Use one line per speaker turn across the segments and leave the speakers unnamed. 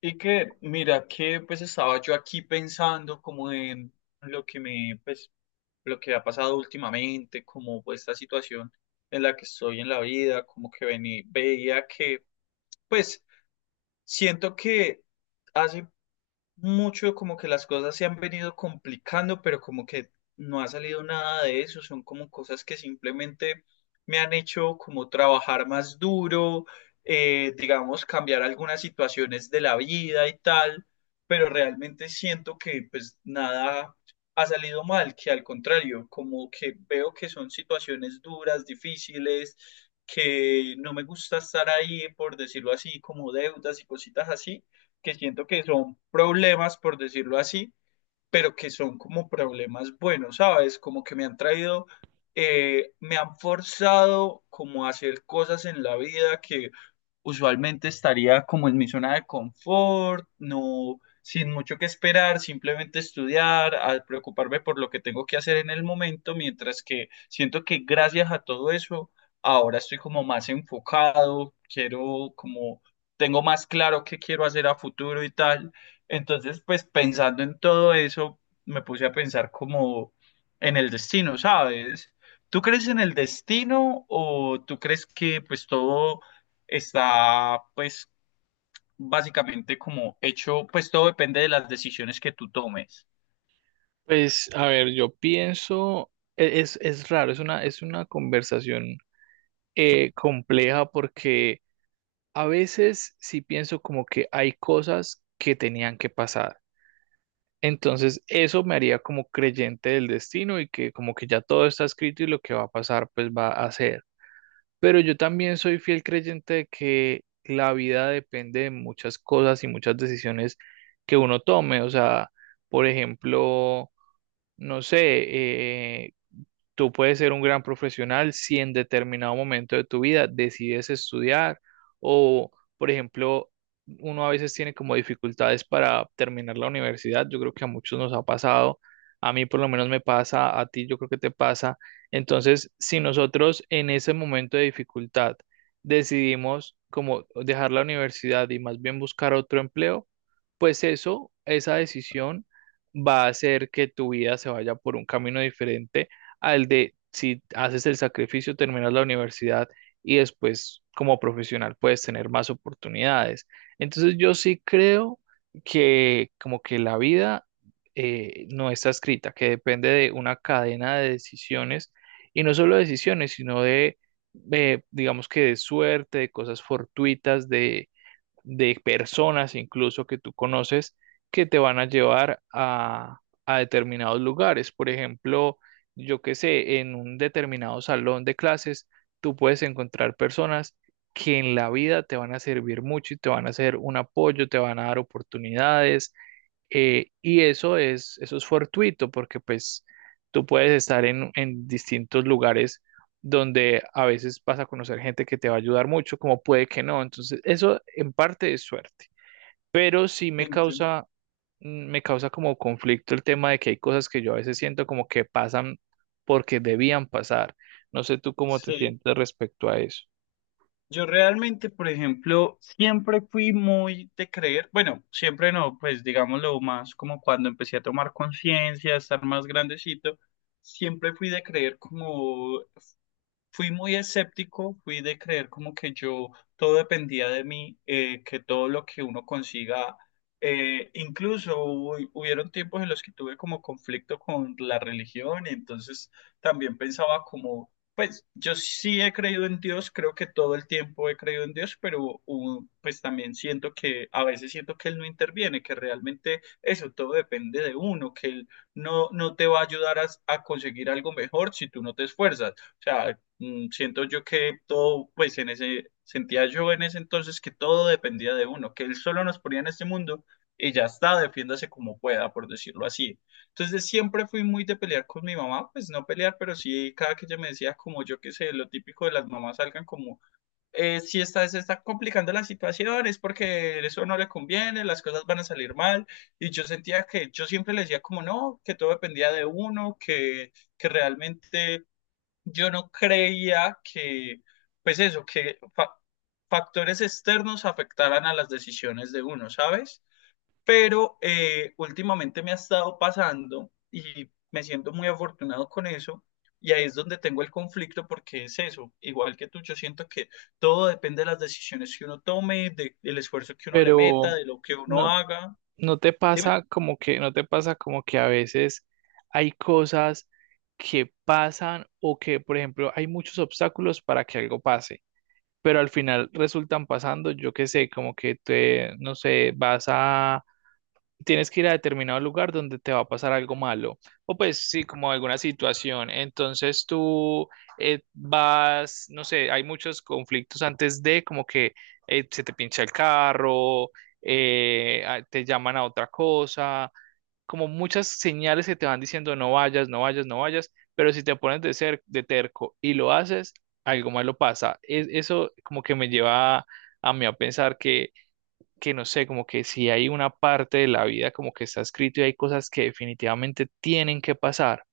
Y que, mira, que pues estaba yo aquí pensando como en lo que me, pues, lo que ha pasado últimamente, como pues, esta situación en la que estoy en la vida, como que veía que, pues, siento que hace mucho como que las cosas se han venido complicando, pero como que no ha salido nada de eso, son como cosas que simplemente me han hecho como trabajar más duro, digamos, cambiar algunas situaciones de la vida y tal, pero realmente siento que pues nada ha salido mal, que al contrario, como que veo que son situaciones duras, difíciles, que no me gusta estar ahí, por decirlo así, como deudas y cositas así que siento que son problemas, por decirlo así, pero que son como problemas buenos, ¿sabes? Como que me han traído, me han forzado como a hacer cosas en la vida que usualmente estaría como en mi zona de confort, no, sin mucho que esperar, simplemente estudiar, a preocuparme por lo que tengo que hacer en el momento, mientras que siento que gracias a todo eso, ahora estoy como más enfocado, quiero como, tengo más claro qué quiero hacer a futuro y tal. Entonces, pues pensando en todo eso, me puse a pensar como en el destino, ¿sabes? ¿Tú crees en el destino o tú crees que pues todo está pues básicamente como hecho, pues todo depende de las decisiones que tú tomes.
Pues, a ver, yo pienso, es raro, es una conversación compleja porque a veces sí pienso como que hay cosas que tenían que pasar. Entonces, eso me haría como creyente del destino y que como que ya todo está escrito y lo que va a pasar, pues va a ser. Pero yo también soy fiel creyente de que la vida depende de muchas cosas y muchas decisiones que uno tome. O sea, por ejemplo, no sé, tú puedes ser un gran profesional si en determinado momento de tu vida decides estudiar o, por ejemplo, uno a veces tiene como dificultades para terminar la universidad. Yo creo que a muchos nos ha pasado. A mí por lo menos me pasa, a ti yo creo que te pasa. Entonces, si nosotros en ese momento de dificultad decidimos como dejar la universidad y más bien buscar otro empleo, pues eso, esa decisión va a hacer que tu vida se vaya por un camino diferente al de si haces el sacrificio, terminas la universidad y después como profesional puedes tener más oportunidades. Entonces yo sí creo que como que la vida no está escrita, que depende de una cadena de decisiones y no solo decisiones, sino de, digamos que de suerte, de cosas fortuitas, de personas incluso que tú conoces que te van a llevar a determinados lugares. Por ejemplo, yo qué sé, en un determinado salón de clases, tú puedes encontrar personas que en la vida te van a servir mucho y te van a hacer un apoyo, te van a dar oportunidades, y eso es fortuito porque pues tú puedes estar en distintos lugares donde a veces vas a conocer gente que te va a ayudar mucho, como puede que no. Entonces, eso en parte es suerte, pero sí me
Ente-
causa, me causa como conflicto el tema de que hay cosas que yo a veces siento como que pasan porque debían pasar. No sé tú cómo te
Sí.
sientes respecto a eso,
Yo realmente, por ejemplo, siempre fui muy de creer, bueno, siempre no, pues digámoslo más como cuando empecé a tomar conciencia, a estar más grandecito, siempre fui de creer como Fui muy escéptico, fui de creer como que yo todo dependía de mí, que todo lo que uno consiga, incluso hubieron tiempos en los que tuve como conflicto con la religión y entonces también pensaba como, pues yo sí he creído en Dios, creo que todo el tiempo he creído en Dios, pero pues también siento que a veces siento que Él no interviene, que realmente eso todo depende de uno, que Él no te va a ayudar a conseguir algo mejor si tú no te esfuerzas. O sea, mm, siento yo que todo, pues en ese, sentía yo en ese entonces que todo dependía de uno, que él solo nos ponía en este mundo y ya está, defiéndase como pueda, por decirlo así. Entonces siempre fui muy de pelear con mi mamá, pues no pelear, pero sí cada que ella me decía como yo qué sé, lo típico de las mamás salgan como, si está, se está complicando la situación, es porque eso no le conviene, las cosas van a salir mal, y yo sentía que yo siempre le decía como no, que todo dependía de uno, que realmente yo no creía que, pues eso, que factores externos afectaran a las decisiones de uno, ¿sabes? Pero últimamente me ha estado pasando y me siento muy afortunado con eso. Y ahí es donde tengo el conflicto porque es eso, igual que tú, yo siento que todo depende de las decisiones que uno tome, del esfuerzo que uno le
pero
meta, de lo que uno
no,
haga.
no te
Dime.
pasa como que, no te pasa como que a veces hay cosas que pasan o que, por ejemplo, hay muchos obstáculos para que algo pase, pero al final resultan pasando, yo qué sé, como que te, no sé, vas a tienes que ir a determinado lugar donde te va a pasar algo malo, o pues sí, como alguna situación. Entonces tú vas, no sé, hay muchos conflictos antes de como que se te pincha el carro, te llaman a otra cosa, como muchas señales que te van diciendo no vayas, no vayas, no vayas, pero si te pones de ser de terco y lo haces, algo malo pasa. Es, eso como que me lleva a mí a pensar que no sé, como que si hay una parte de la vida como que está escrito y hay cosas que definitivamente tienen que pasar.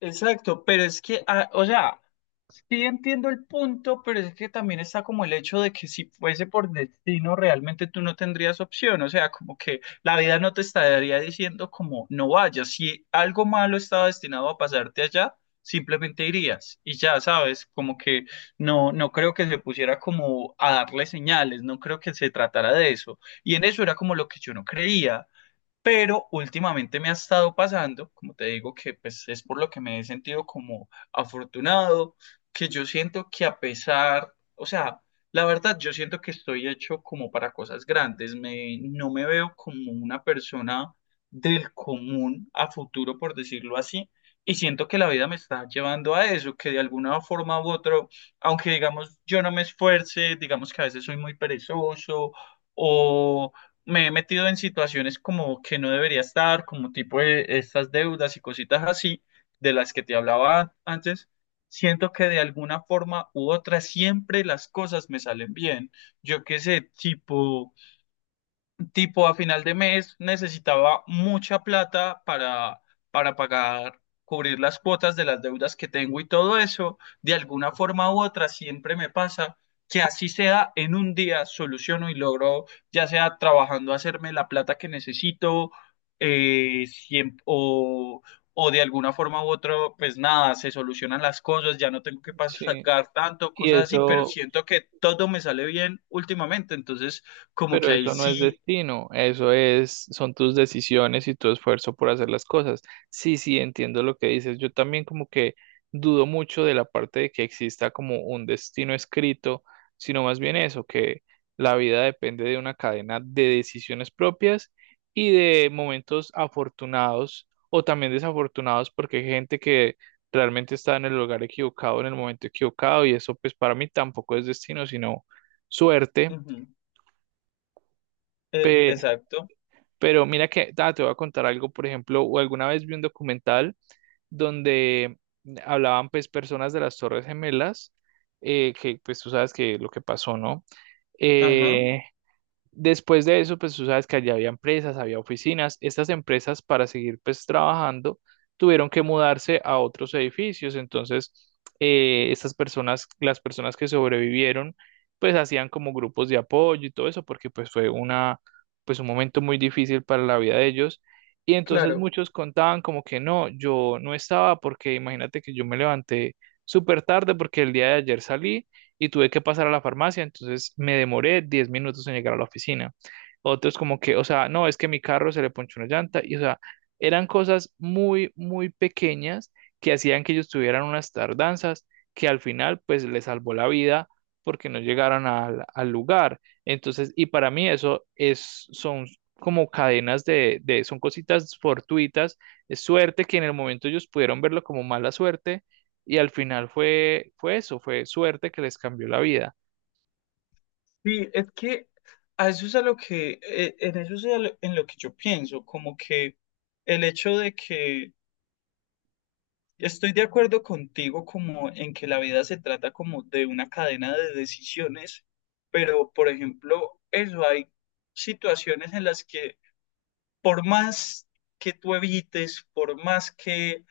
Exacto, pero es que, ah, o sea, sí entiendo el punto, pero es que también está como el hecho de que si fuese por destino, realmente tú no tendrías opción, o sea, como que la vida no te estaría diciendo como no vayas, si algo malo estaba destinado a pasarte allá, simplemente irías y ya sabes, como que no creo que se pusiera como a darle señales, no creo que se tratara de eso, y en eso era como lo que yo no creía pero últimamente me ha estado pasando, como te digo, que pues es por lo que me he sentido como afortunado, que yo siento que a pesar, o sea, la verdad, yo siento que estoy hecho como para cosas grandes, me, no me veo como una persona del común a futuro, por decirlo así, y siento que la vida me está llevando a eso, que de alguna forma u otra, aunque digamos yo no me esfuerce, digamos que a veces soy muy perezoso o me he metido en situaciones como que no debería estar, como tipo estas deudas y cositas así de las que te hablaba antes, siento que de alguna forma u otra siempre las cosas me salen bien. Yo qué sé, tipo, tipo a final de mes necesitaba mucha plata para pagar, cubrir las cuotas de las deudas que tengo y todo eso, de alguna forma u otra siempre me pasa que así sea en un día soluciono y logro, ya sea trabajando, hacerme la plata que necesito, o, o de alguna forma u otra, pues nada, se solucionan las cosas, ya no tengo que
Sí,
pagar tanto,
y
cosas así, pero
eso.
siento que todo me sale bien últimamente, entonces como que
Pero
ahí
eso no es
sí
destino, eso es, son tus decisiones y tu esfuerzo por hacer las cosas. Sí, sí, entiendo lo que dices. Yo también como que dudo mucho de la parte de que exista como un destino escrito, sino más bien eso, que la vida depende de una cadena de decisiones propias y de momentos afortunados o también desafortunados, porque hay gente que realmente está en el lugar equivocado, en el momento equivocado, y eso pues para mí tampoco es destino, sino suerte.
ujú,
pe-
exacto.
pero mira que, ah, te voy a contar algo. Por ejemplo, o alguna vez vi un documental donde hablaban pues personas de las Torres Gemelas, que pues tú sabes que lo que pasó, ¿no?
Ajá,
Eh, Después de eso, pues tú sabes que allá había empresas, había oficinas. Estas empresas para seguir pues trabajando tuvieron que mudarse a otros edificios. Entonces, estas personas, las personas que sobrevivieron, pues hacían como grupos de apoyo y todo eso, porque pues fue una, pues un momento muy difícil para la vida de ellos. Y entonces
claro.
muchos contaban como que no, yo no estaba porque imagínate que yo me levanté súper tarde porque el día de ayer salí y tuve que pasar a la farmacia, entonces me demoré 10 minutos en llegar a la oficina. Otros como que, o sea, no, es que mi carro se le ponchó una llanta y, o sea, eran cosas muy, muy pequeñas que hacían que ellos tuvieran unas tardanzas que al final pues les salvó la vida porque no llegaron al, al lugar. Entonces, y para mí eso es, son como cadenas de, son cositas fortuitas, es suerte que en el momento ellos pudieron verlo como mala suerte, y al final fue, fue eso, fue suerte que les cambió la vida.
Sí, es que a eso es a lo que, en eso es a en lo que yo pienso, como que el hecho de que estoy de acuerdo contigo como en que la vida se trata como de una cadena de decisiones, pero por ejemplo, eso hay situaciones en las que por más que tú evites, por más que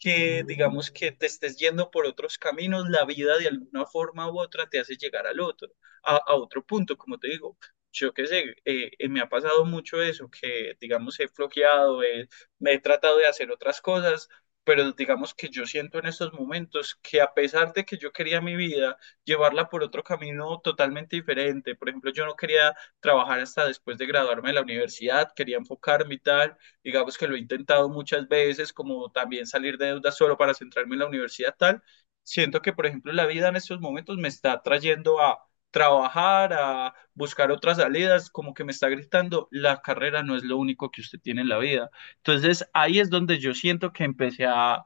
digamos que te estés yendo por otros caminos, la vida de alguna forma u otra te hace llegar al otro, a otro punto, como te digo. Yo qué sé, me ha pasado mucho eso, que digamos he flojeado, me he tratado de hacer otras cosas, pero digamos que yo siento en estos momentos que a pesar de que yo quería mi vida, llevarla por otro camino totalmente diferente. Por ejemplo, yo no quería trabajar hasta después de graduarme de la universidad, quería enfocarme y tal, digamos que lo he intentado muchas veces, como también salir de deudas solo para centrarme en la universidad tal, siento que, por ejemplo, la vida en estos momentos me está trayendo a trabajar, a buscar otras salidas, como que me está gritando, la carrera no es lo único que usted tiene en la vida. Entonces ahí es donde yo siento que empecé a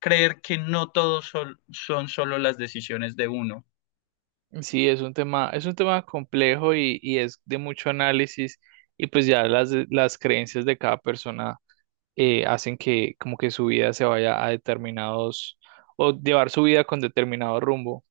creer que no todos son, son solo las decisiones de uno
Sí, es un tema complejo y es de mucho análisis y pues ya las creencias de cada persona hacen que como que su vida se vaya a determinados o llevar su vida con determinado rumbo.